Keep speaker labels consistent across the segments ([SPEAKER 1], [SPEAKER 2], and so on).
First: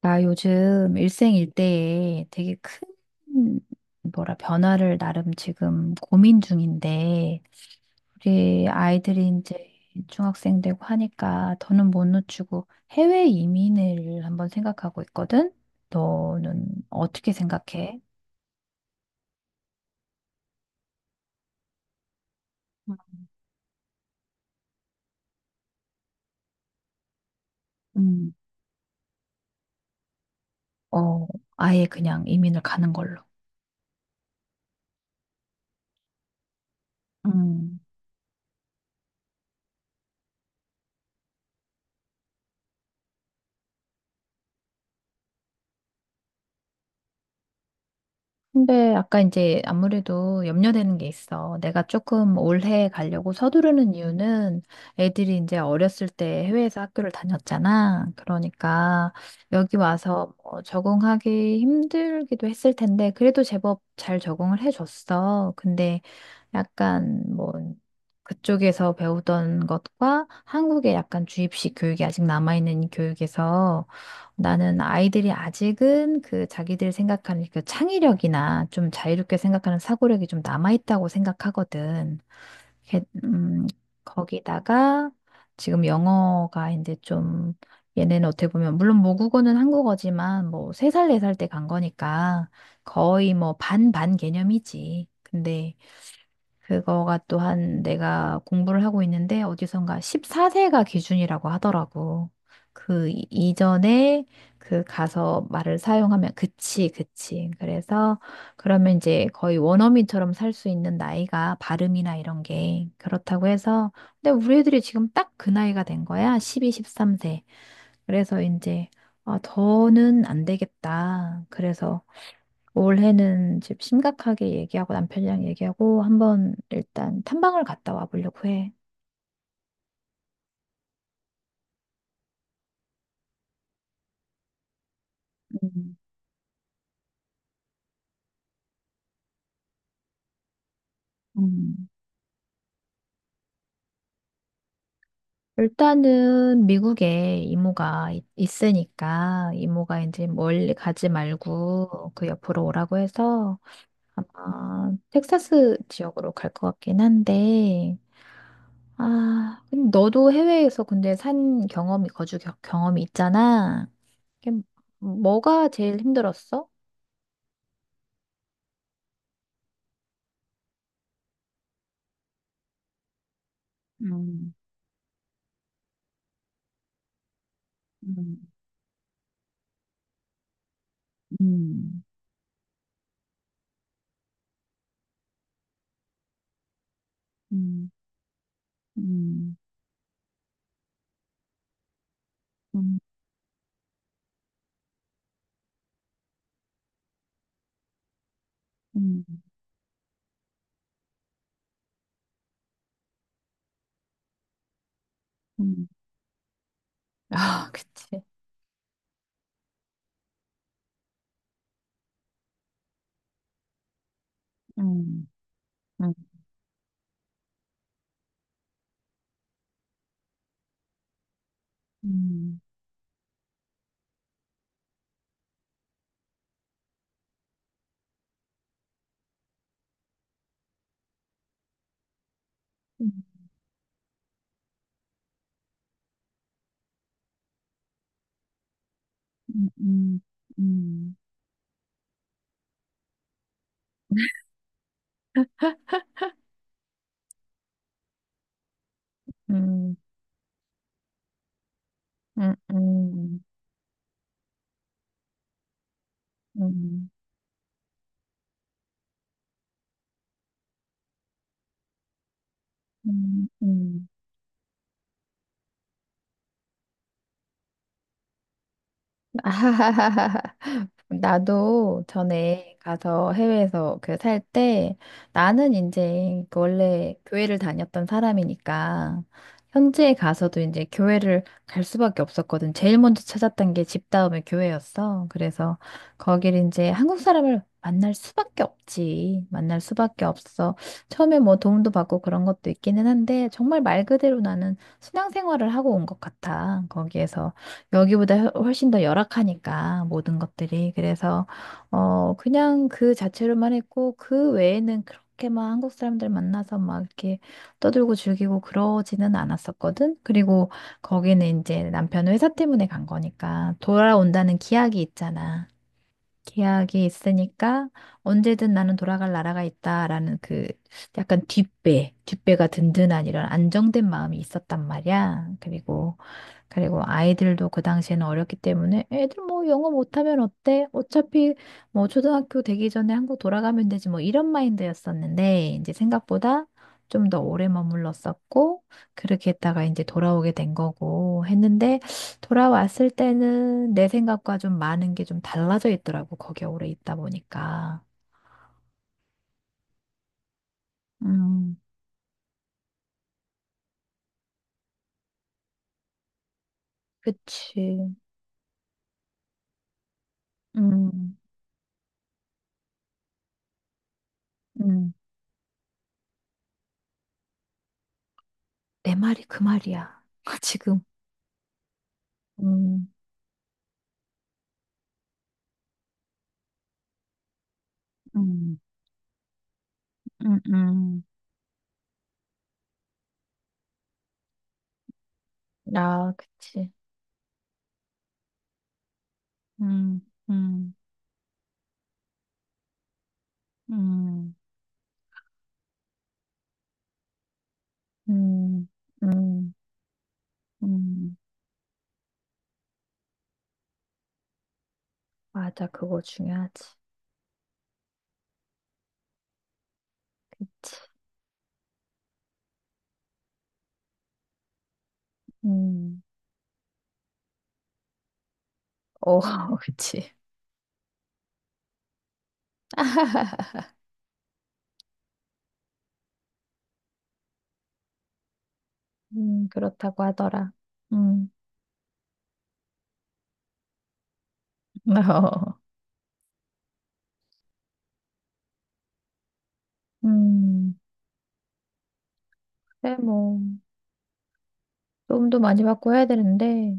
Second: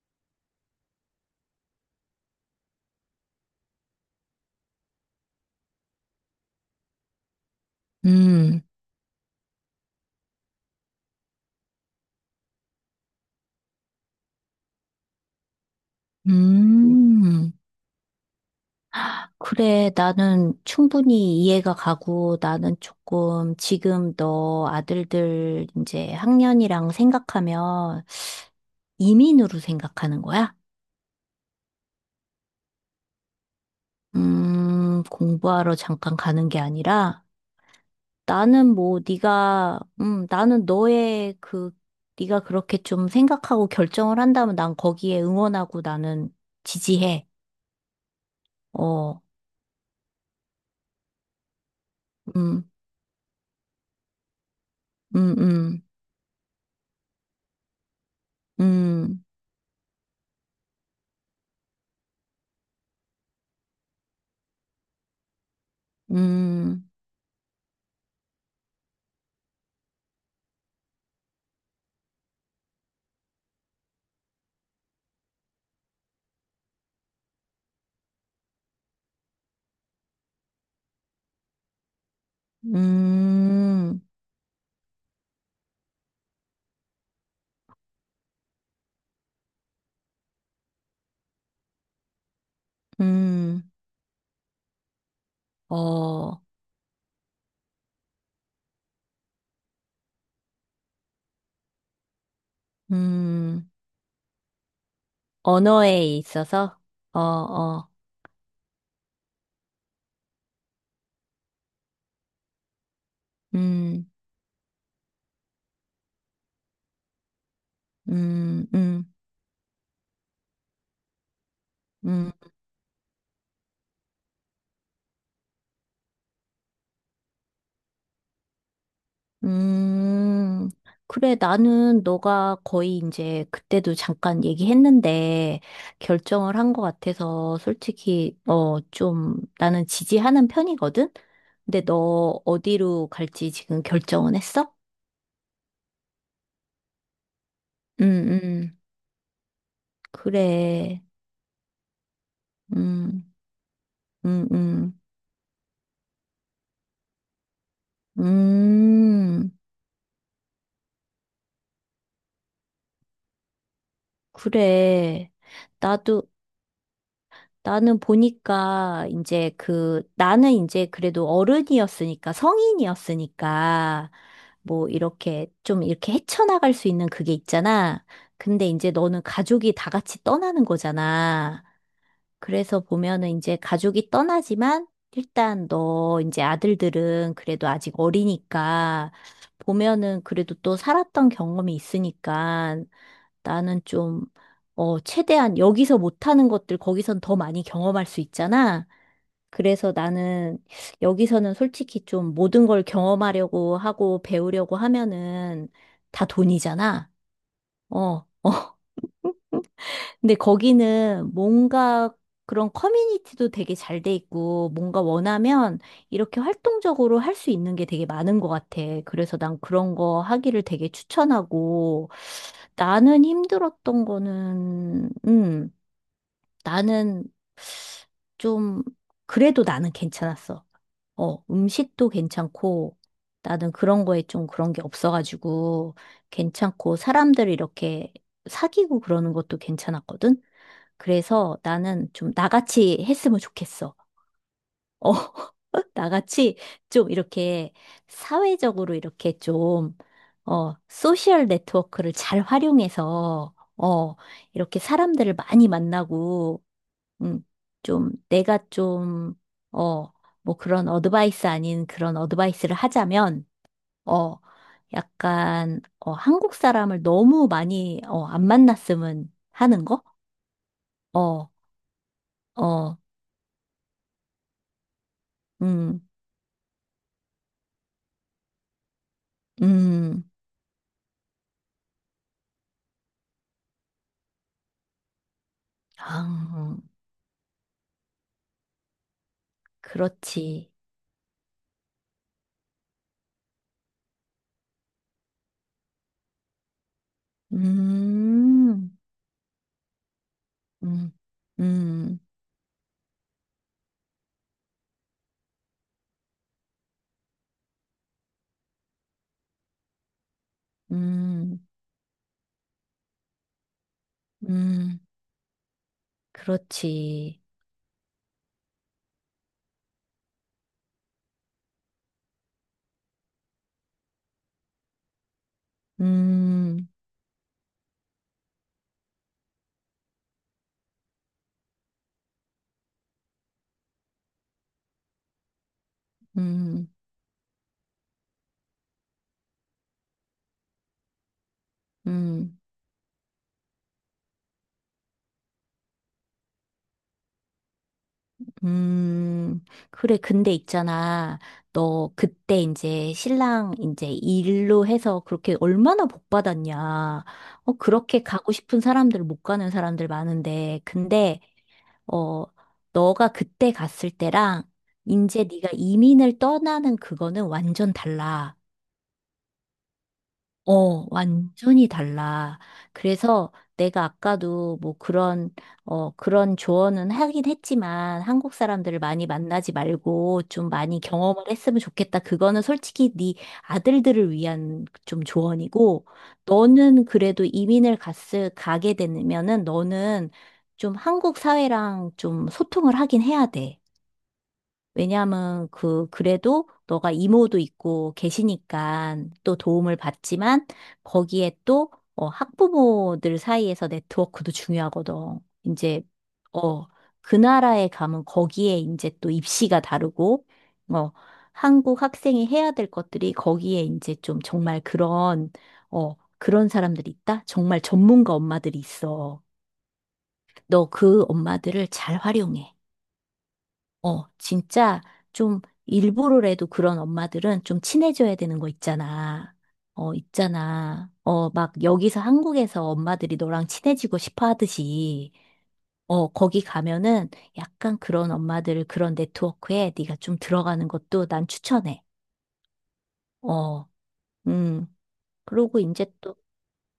[SPEAKER 1] 나 요즘 일생일대에 되게 큰, 뭐라, 변화를 나름 지금 고민 중인데,
[SPEAKER 2] 음,
[SPEAKER 1] 우리 아이들이 이제 중학생 되고 하니까 더는 못 놓치고 해외 이민을 한번 생각하고 있거든? 너는
[SPEAKER 2] 음,
[SPEAKER 1] 어떻게
[SPEAKER 2] 음.
[SPEAKER 1] 생각해?
[SPEAKER 2] 그래, 나는 충분히 이해가 가고 나는 조금 지금 너 아들들 이제 학년이랑 생각하면
[SPEAKER 1] 음,
[SPEAKER 2] 이민으로 생각하는 거야?
[SPEAKER 1] 어, 아예 그냥 이민을 가는 걸로.
[SPEAKER 2] 공부하러 잠깐 가는 게 아니라
[SPEAKER 1] 음.
[SPEAKER 2] 나는 뭐 네가 나는 너의 그 네가 그렇게 좀 생각하고 결정을 한다면 난 거기에 응원하고 나는 지지해.
[SPEAKER 1] 근데 아까
[SPEAKER 2] 어,
[SPEAKER 1] 이제 아무래도 염려되는 게 있어. 내가 조금
[SPEAKER 2] 음,
[SPEAKER 1] 올해 가려고 서두르는 이유는
[SPEAKER 2] 음,
[SPEAKER 1] 애들이 이제
[SPEAKER 2] 음,
[SPEAKER 1] 어렸을 때 해외에서 학교를 다녔잖아. 그러니까
[SPEAKER 2] 음,
[SPEAKER 1] 여기 와서 뭐 적응하기 힘들기도 했을 텐데 그래도 제법 잘 적응을 해줬어. 근데
[SPEAKER 2] 음.
[SPEAKER 1] 약간 뭐 그쪽에서 배우던 것과 한국의 약간 주입식 교육이 아직 남아있는 이 교육에서 나는 아이들이 아직은 그 자기들 생각하는 그 창의력이나 좀 자유롭게 생각하는 사고력이 좀 남아있다고 생각하거든. 이렇게,
[SPEAKER 2] 음,
[SPEAKER 1] 거기다가 지금 영어가 이제 좀 얘네는 어떻게 보면 물론 모국어는 한국어지만 뭐 3살 4살 때 간 거니까 거의 뭐
[SPEAKER 2] 음,
[SPEAKER 1] 반반 개념이지. 근데
[SPEAKER 2] 어,
[SPEAKER 1] 그거가 또한 내가 공부를 하고 있는데 어디선가 14세가 기준이라고 하더라고.
[SPEAKER 2] 음,
[SPEAKER 1] 이전에 그 가서 말을
[SPEAKER 2] 언어에
[SPEAKER 1] 사용하면
[SPEAKER 2] 있어서,
[SPEAKER 1] 그치,
[SPEAKER 2] 어,
[SPEAKER 1] 그치.
[SPEAKER 2] 어,
[SPEAKER 1] 그래서 그러면 이제 거의 원어민처럼 살 수 있는 나이가 발음이나 이런 게 그렇다고 해서
[SPEAKER 2] 음,
[SPEAKER 1] 근데 우리 애들이 지금 딱 그 나이가 된 거야. 12, 13세. 그래서
[SPEAKER 2] 음,
[SPEAKER 1] 이제
[SPEAKER 2] 음,
[SPEAKER 1] 아, 더는 안 되겠다. 그래서
[SPEAKER 2] 음,
[SPEAKER 1] 올해는 집 심각하게 얘기하고 남편이랑 얘기하고 한번 일단 탐방을 갔다 와 보려고 해.
[SPEAKER 2] 음. 그래, 나는 너가 거의 이제 그때도 잠깐 얘기했는데
[SPEAKER 1] 음,
[SPEAKER 2] 결정을 한 것 같아서 솔직히, 좀 나는 지지하는 편이거든? 근데
[SPEAKER 1] 음,
[SPEAKER 2] 너 어디로 갈지 지금 결정은 했어?
[SPEAKER 1] 일단은 미국에
[SPEAKER 2] 음,
[SPEAKER 1] 이모가
[SPEAKER 2] 음,
[SPEAKER 1] 있으니까 이모가 이제 멀리
[SPEAKER 2] 그래,
[SPEAKER 1] 가지 말고 그 옆으로 오라고
[SPEAKER 2] 음,
[SPEAKER 1] 해서
[SPEAKER 2] 음,
[SPEAKER 1] 아,
[SPEAKER 2] 음.
[SPEAKER 1] 텍사스 지역으로 갈 것 같긴 한데
[SPEAKER 2] 음,
[SPEAKER 1] 아, 근데 너도 해외에서 근데 산 경험이 거주 경험이 있잖아. 이게
[SPEAKER 2] 그래.
[SPEAKER 1] 뭐가 제일
[SPEAKER 2] 나도,
[SPEAKER 1] 힘들었어?
[SPEAKER 2] 나는 보니까 이제 나는 이제 그래도 어른이었으니까, 성인이었으니까,
[SPEAKER 1] 음,
[SPEAKER 2] 뭐 이렇게 좀 이렇게 헤쳐나갈 수 있는 그게 있잖아.
[SPEAKER 1] 음,
[SPEAKER 2] 근데 이제 너는 가족이 다 같이 떠나는 거잖아.
[SPEAKER 1] 음.
[SPEAKER 2] 그래서 보면은 이제 가족이 떠나지만 일단 너 이제 아들들은 그래도
[SPEAKER 1] 음,
[SPEAKER 2] 아직 어리니까
[SPEAKER 1] 음,
[SPEAKER 2] 보면은 그래도 또 살았던 경험이 있으니까
[SPEAKER 1] 음,
[SPEAKER 2] 나는 좀, 어, 최대한 여기서 못하는 것들 거기선 더 많이 경험할 수 있잖아.
[SPEAKER 1] 음,
[SPEAKER 2] 그래서 나는 여기서는 솔직히 좀 모든 걸 경험하려고 하고 배우려고 하면은
[SPEAKER 1] 음.
[SPEAKER 2] 다 돈이잖아.
[SPEAKER 1] 아, 그치.
[SPEAKER 2] 어. 근데 거기는 뭔가 그런 커뮤니티도 되게 잘 돼 있고, 뭔가
[SPEAKER 1] 음,
[SPEAKER 2] 원하면
[SPEAKER 1] 음,
[SPEAKER 2] 이렇게 활동적으로 할 수 있는 게 되게 많은 것 같아. 그래서 난 그런 거 하기를 되게 추천하고,
[SPEAKER 1] 음,
[SPEAKER 2] 나는 힘들었던 거는, 나는 좀, 그래도 나는 괜찮았어. 어, 음식도 괜찮고,
[SPEAKER 1] 음,
[SPEAKER 2] 나는 그런 거에 좀 그런 게 없어가지고, 괜찮고, 사람들 이렇게 사귀고 그러는 것도
[SPEAKER 1] 음,
[SPEAKER 2] 괜찮았거든?
[SPEAKER 1] 음,
[SPEAKER 2] 그래서 나는 좀 나같이 했으면 좋겠어. 어, 나같이 좀 이렇게 사회적으로 이렇게
[SPEAKER 1] 음,
[SPEAKER 2] 좀, 어, 소셜 네트워크를 잘
[SPEAKER 1] 음, 음,
[SPEAKER 2] 활용해서, 이렇게 사람들을 많이
[SPEAKER 1] 음,
[SPEAKER 2] 만나고,
[SPEAKER 1] 음,
[SPEAKER 2] 음, 좀 내가 좀, 어, 뭐 그런 어드바이스 아닌 그런 어드바이스를 하자면,
[SPEAKER 1] 음. 음.
[SPEAKER 2] 어, 약간, 어, 한국 사람을 너무 많이, 어, 안 만났으면 하는 거?
[SPEAKER 1] 아하하하하.
[SPEAKER 2] 어,
[SPEAKER 1] 나도 전에
[SPEAKER 2] 어.
[SPEAKER 1] 가서 해외에서 그 살 때 나는
[SPEAKER 2] 음.
[SPEAKER 1] 이제 그 원래 교회를 다녔던 사람이니까 현지에
[SPEAKER 2] 음,
[SPEAKER 1] 가서도 이제 교회를 갈 수밖에 없었거든. 제일 먼저 찾았던 게 집 다음에 교회였어. 그래서 거길
[SPEAKER 2] 아,
[SPEAKER 1] 이제 한국 사람을 만날 수밖에 없지. 만날 수밖에
[SPEAKER 2] 그렇지.
[SPEAKER 1] 없어. 처음에 뭐 도움도 받고 그런 것도 있기는 한데 정말 말 그대로 나는 신앙생활을 하고 온 것 같아. 거기에서. 여기보다 훨씬
[SPEAKER 2] 음,
[SPEAKER 1] 더 열악하니까 모든 것들이
[SPEAKER 2] 음,
[SPEAKER 1] 그래서
[SPEAKER 2] 음,
[SPEAKER 1] 어 그냥 그 자체로만 했고 그 외에는 그렇게 막 한국 사람들 만나서 막 이렇게 떠들고 즐기고 그러지는 않았었거든. 그리고 거기는
[SPEAKER 2] 음,
[SPEAKER 1] 이제 남편 회사 때문에 간 거니까 돌아온다는 기약이
[SPEAKER 2] 음,
[SPEAKER 1] 있잖아. 기약이
[SPEAKER 2] 그렇지.
[SPEAKER 1] 있으니까 언제든 나는 돌아갈 나라가 있다라는 그 약간 뒷배가 든든한 이런 안정된 마음이 있었단 말이야. 그리고
[SPEAKER 2] 음,
[SPEAKER 1] 아이들도 그 당시에는 어렸기 때문에 애들 뭐 영어 못하면 어때? 어차피 뭐 초등학교 되기 전에 한국 돌아가면 되지 뭐 이런 마인드였었는데 이제 생각보다
[SPEAKER 2] 음,
[SPEAKER 1] 좀 더 오래 머물렀었고 그렇게 했다가 이제 돌아오게 된 거고 했는데
[SPEAKER 2] 음,
[SPEAKER 1] 돌아왔을 때는 내 생각과 좀 많은 게 좀 달라져 있더라고 거기에 오래 있다 보니까.
[SPEAKER 2] 음. 그래, 근데 있잖아.
[SPEAKER 1] 음,
[SPEAKER 2] 너 그때 이제 신랑 이제 일로 해서 그렇게 얼마나 복 받았냐. 어,
[SPEAKER 1] 그치.
[SPEAKER 2] 그렇게 가고 싶은 사람들 못 가는 사람들 많은데.
[SPEAKER 1] 음,
[SPEAKER 2] 근데 어, 너가 그때 갔을 때랑
[SPEAKER 1] 음,
[SPEAKER 2] 이제 네가 이민을 떠나는 그거는 완전 달라.
[SPEAKER 1] 내 말이 그 말이야. 지금.
[SPEAKER 2] 어, 완전히 달라.
[SPEAKER 1] 음,
[SPEAKER 2] 그래서 내가 아까도 뭐 그런, 어, 그런 조언은 하긴 했지만 한국
[SPEAKER 1] 음,
[SPEAKER 2] 사람들을 많이 만나지 말고
[SPEAKER 1] 음,
[SPEAKER 2] 좀 많이
[SPEAKER 1] 음.
[SPEAKER 2] 경험을 했으면 좋겠다. 그거는 솔직히 네 아들들을 위한 좀 조언이고
[SPEAKER 1] 아, 그치.
[SPEAKER 2] 너는 그래도 이민을 갔을, 가게 되면은
[SPEAKER 1] 음,
[SPEAKER 2] 너는
[SPEAKER 1] 음,
[SPEAKER 2] 좀 한국 사회랑 좀 소통을 하긴 해야 돼.
[SPEAKER 1] 음,
[SPEAKER 2] 왜냐하면 그 그래도 너가 이모도 있고
[SPEAKER 1] 음,
[SPEAKER 2] 계시니까 또
[SPEAKER 1] 음,
[SPEAKER 2] 도움을 받지만
[SPEAKER 1] 음.
[SPEAKER 2] 거기에 또 어, 학부모들 사이에서 네트워크도 중요하거든.
[SPEAKER 1] 맞아,
[SPEAKER 2] 이제
[SPEAKER 1] 그거
[SPEAKER 2] 어,
[SPEAKER 1] 중요하지.
[SPEAKER 2] 그 나라에 가면 거기에 이제 또 입시가 다르고
[SPEAKER 1] 그치.
[SPEAKER 2] 어, 한국 학생이 해야 될 것들이 거기에 이제 좀 정말 그런 어,
[SPEAKER 1] 음,
[SPEAKER 2] 그런 사람들이 있다? 정말 전문가 엄마들이
[SPEAKER 1] 오,
[SPEAKER 2] 있어.
[SPEAKER 1] 그치.
[SPEAKER 2] 너 그 엄마들을 잘 활용해. 어, 진짜 좀 일부러라도 그런 엄마들은 좀 친해져야 되는 거 있잖아. 어,
[SPEAKER 1] 그렇다고 하더라.
[SPEAKER 2] 있잖아.
[SPEAKER 1] 음,
[SPEAKER 2] 어, 막 여기서 한국에서 엄마들이 너랑 친해지고 싶어 하듯이,
[SPEAKER 1] 어,
[SPEAKER 2] 어, 거기 가면은 약간 그런 엄마들 그런 네트워크에 네가 좀 들어가는
[SPEAKER 1] 음,
[SPEAKER 2] 것도 난 추천해.
[SPEAKER 1] 그래, 뭐,
[SPEAKER 2] 어, 음.
[SPEAKER 1] 도움도
[SPEAKER 2] 그러고
[SPEAKER 1] 많이
[SPEAKER 2] 이제
[SPEAKER 1] 받고 해야
[SPEAKER 2] 또,
[SPEAKER 1] 되는데,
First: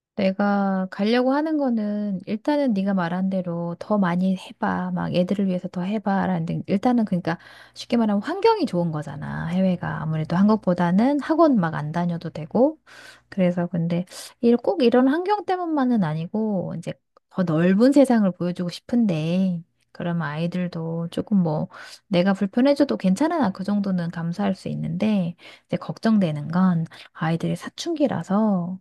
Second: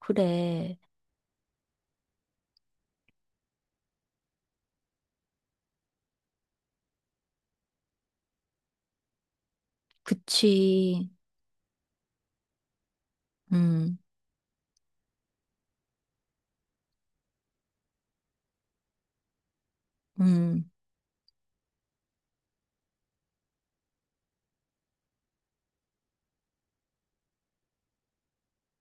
[SPEAKER 2] 그래.
[SPEAKER 1] 내가 가려고 하는 거는 일단은 네가 말한 대로 더 많이 해봐. 막 애들을 위해서 더 해봐. 라는데 일단은 그러니까 쉽게 말하면 환경이 좋은 거잖아. 해외가 아무래도
[SPEAKER 2] 그치.
[SPEAKER 1] 한국보다는 학원 막 안 다녀도 되고. 그래서
[SPEAKER 2] 음,
[SPEAKER 1] 근데 꼭 이런 환경 때문만은 아니고 이제 더 넓은 세상을 보여주고 싶은데 그러면
[SPEAKER 2] 음.
[SPEAKER 1] 아이들도 조금 뭐 내가 불편해져도 괜찮아. 나그 정도는 감수할 수 있는데 이제 걱정되는 건 아이들이 사춘기라서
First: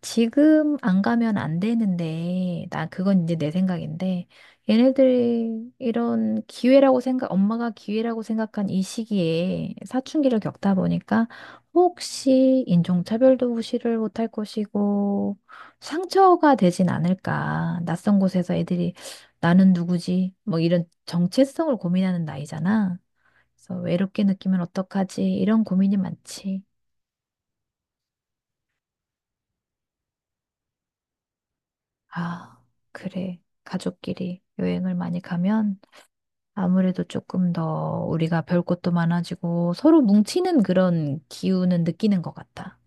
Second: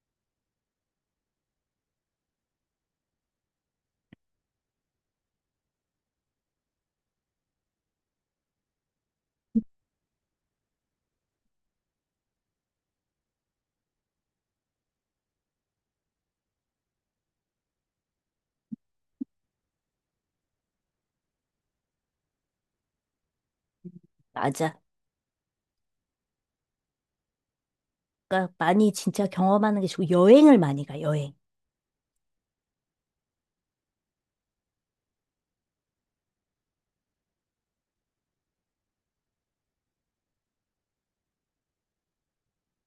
[SPEAKER 1] 지금 안 가면 안 되는데, 나 그건 이제 내 생각인데, 얘네들이 이런 기회라고 생각, 엄마가 기회라고 생각한 이 시기에 사춘기를 겪다 보니까 혹시 인종차별도 무시를 못할 것이고, 상처가 되진 않을까. 낯선 곳에서 애들이 나는 누구지? 뭐 이런 정체성을 고민하는 나이잖아. 그래서 외롭게 느끼면
[SPEAKER 2] 맞아.
[SPEAKER 1] 어떡하지? 이런 고민이 많지.
[SPEAKER 2] 그러니까 많이 진짜 경험하는 게 좋고 여행을 많이 가, 여행.
[SPEAKER 1] 아, 그래. 가족끼리 여행을 많이 가면 아무래도 조금 더 우리가 별 것도 많아지고 서로 뭉치는 그런 기운은 느끼는 것 같아.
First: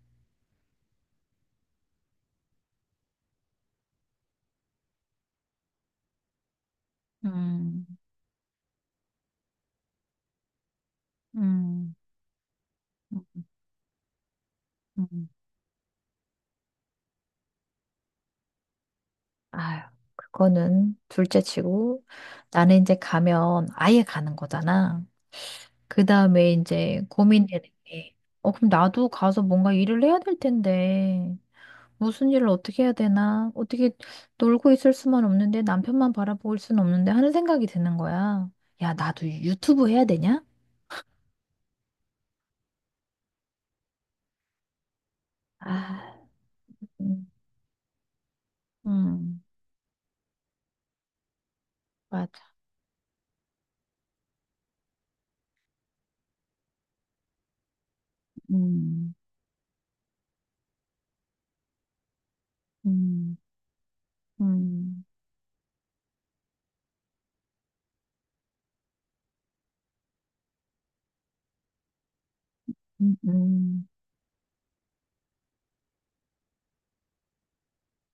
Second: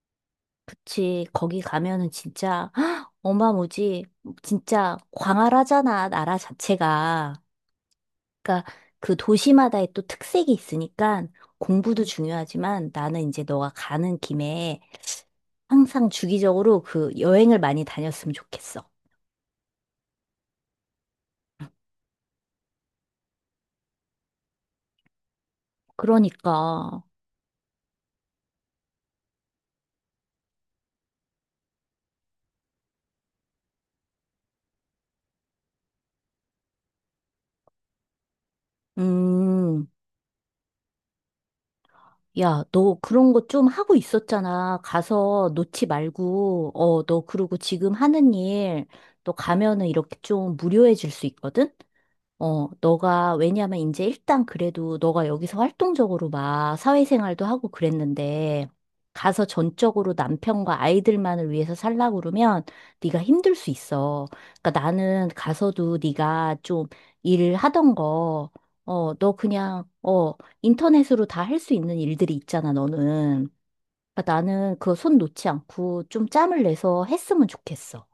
[SPEAKER 2] 그치. 거기 가면은 진짜 어마무지 진짜 광활하잖아 나라 자체가.
[SPEAKER 1] 음,
[SPEAKER 2] 그러니까 그 도시마다의 또 특색이 있으니까
[SPEAKER 1] 음,
[SPEAKER 2] 공부도 중요하지만 나는 이제
[SPEAKER 1] 음,
[SPEAKER 2] 너가 가는 김에
[SPEAKER 1] 음.
[SPEAKER 2] 항상 주기적으로 그 여행을 많이 다녔으면 좋겠어.
[SPEAKER 1] 아유, 그거는 둘째 치고 나는 이제 가면 아예 가는 거잖아. 그 다음에
[SPEAKER 2] 그러니까
[SPEAKER 1] 이제 고민되는 게, 어, 그럼 나도 가서 뭔가 일을 해야 될 텐데. 무슨 일을 어떻게 해야 되나? 어떻게 놀고 있을 수만 없는데 남편만 바라보고 수는 없는데 하는 생각이 드는 거야. 야, 나도
[SPEAKER 2] 음.
[SPEAKER 1] 유튜브 해야 되냐?
[SPEAKER 2] 야, 너 그런 거 좀 하고 있었잖아. 가서 놓지
[SPEAKER 1] 아,
[SPEAKER 2] 말고, 어, 너
[SPEAKER 1] 음,
[SPEAKER 2] 그리고 지금 하는 일, 너
[SPEAKER 1] 음,
[SPEAKER 2] 가면은 이렇게 좀 무료해 줄 수 있거든?
[SPEAKER 1] 맞아.
[SPEAKER 2] 어, 너가, 왜냐면 이제 일단 그래도 너가 여기서 활동적으로 막 사회생활도 하고 그랬는데,
[SPEAKER 1] 음,
[SPEAKER 2] 가서 전적으로 남편과 아이들만을 위해서 살라고 그러면 네가
[SPEAKER 1] 음,
[SPEAKER 2] 힘들 수 있어. 그러니까
[SPEAKER 1] 음,
[SPEAKER 2] 나는 가서도 네가 좀 일하던 거, 어, 너 그냥, 어, 인터넷으로 다 할 수 있는 일들이 있잖아,
[SPEAKER 1] 음,
[SPEAKER 2] 너는.
[SPEAKER 1] 음.
[SPEAKER 2] 그러니까 나는 그거 손 놓지 않고 좀 짬을 내서 했으면 좋겠어.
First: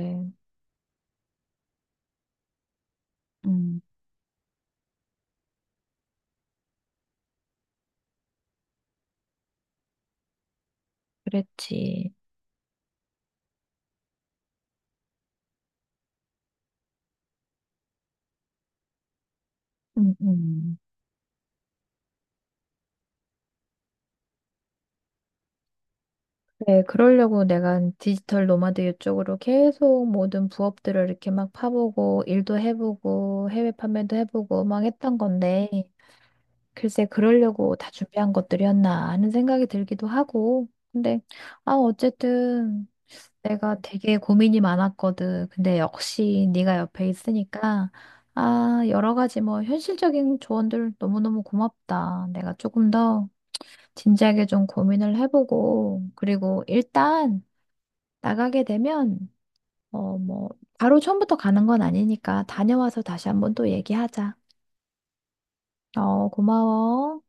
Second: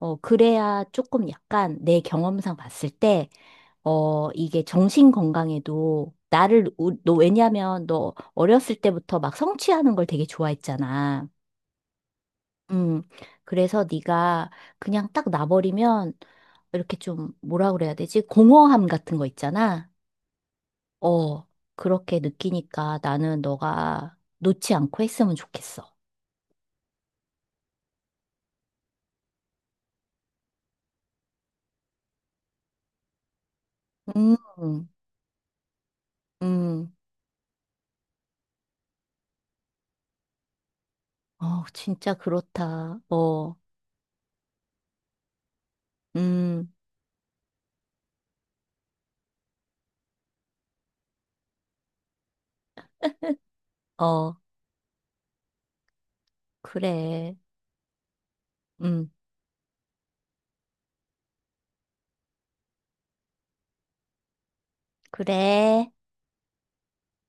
[SPEAKER 2] 어, 그래야 조금 약간 내 경험상 봤을 때
[SPEAKER 1] 음,
[SPEAKER 2] 어, 이게 정신 건강에도 너 왜냐면 너 어렸을 때부터 막 성취하는 걸 되게 좋아했잖아.
[SPEAKER 1] 그랬지.
[SPEAKER 2] 음, 그래서 네가 그냥 딱 놔버리면 이렇게 좀 뭐라 그래야 되지? 공허함 같은 거 있잖아.
[SPEAKER 1] 음, 음.
[SPEAKER 2] 어, 그렇게 느끼니까 나는 너가 놓지 않고 했으면 좋겠어.
[SPEAKER 1] 네, 그러려고 내가 디지털 노마드 이쪽으로 계속 모든 부업들을 이렇게 막 파보고, 일도 해보고, 해외 판매도
[SPEAKER 2] 음,
[SPEAKER 1] 해보고, 막 했던 건데,
[SPEAKER 2] 음,
[SPEAKER 1] 글쎄, 그러려고 다 준비한 것들이었나 하는 생각이 들기도 하고. 근데,
[SPEAKER 2] 어,
[SPEAKER 1] 아,
[SPEAKER 2] 진짜
[SPEAKER 1] 어쨌든
[SPEAKER 2] 그렇다.
[SPEAKER 1] 내가 되게 고민이 많았거든. 근데 역시
[SPEAKER 2] 음,
[SPEAKER 1] 네가 옆에 있으니까, 아, 여러 가지 뭐 현실적인 조언들 너무너무 고맙다. 내가 조금 더
[SPEAKER 2] 어,
[SPEAKER 1] 진지하게 좀 고민을 해보고, 그리고
[SPEAKER 2] 그래.
[SPEAKER 1] 일단 나가게
[SPEAKER 2] 음,
[SPEAKER 1] 되면, 어, 뭐, 바로 처음부터 가는 건 아니니까 다녀와서 다시 한번 또 얘기하자.
[SPEAKER 2] 그래.
[SPEAKER 1] 어, 고마워.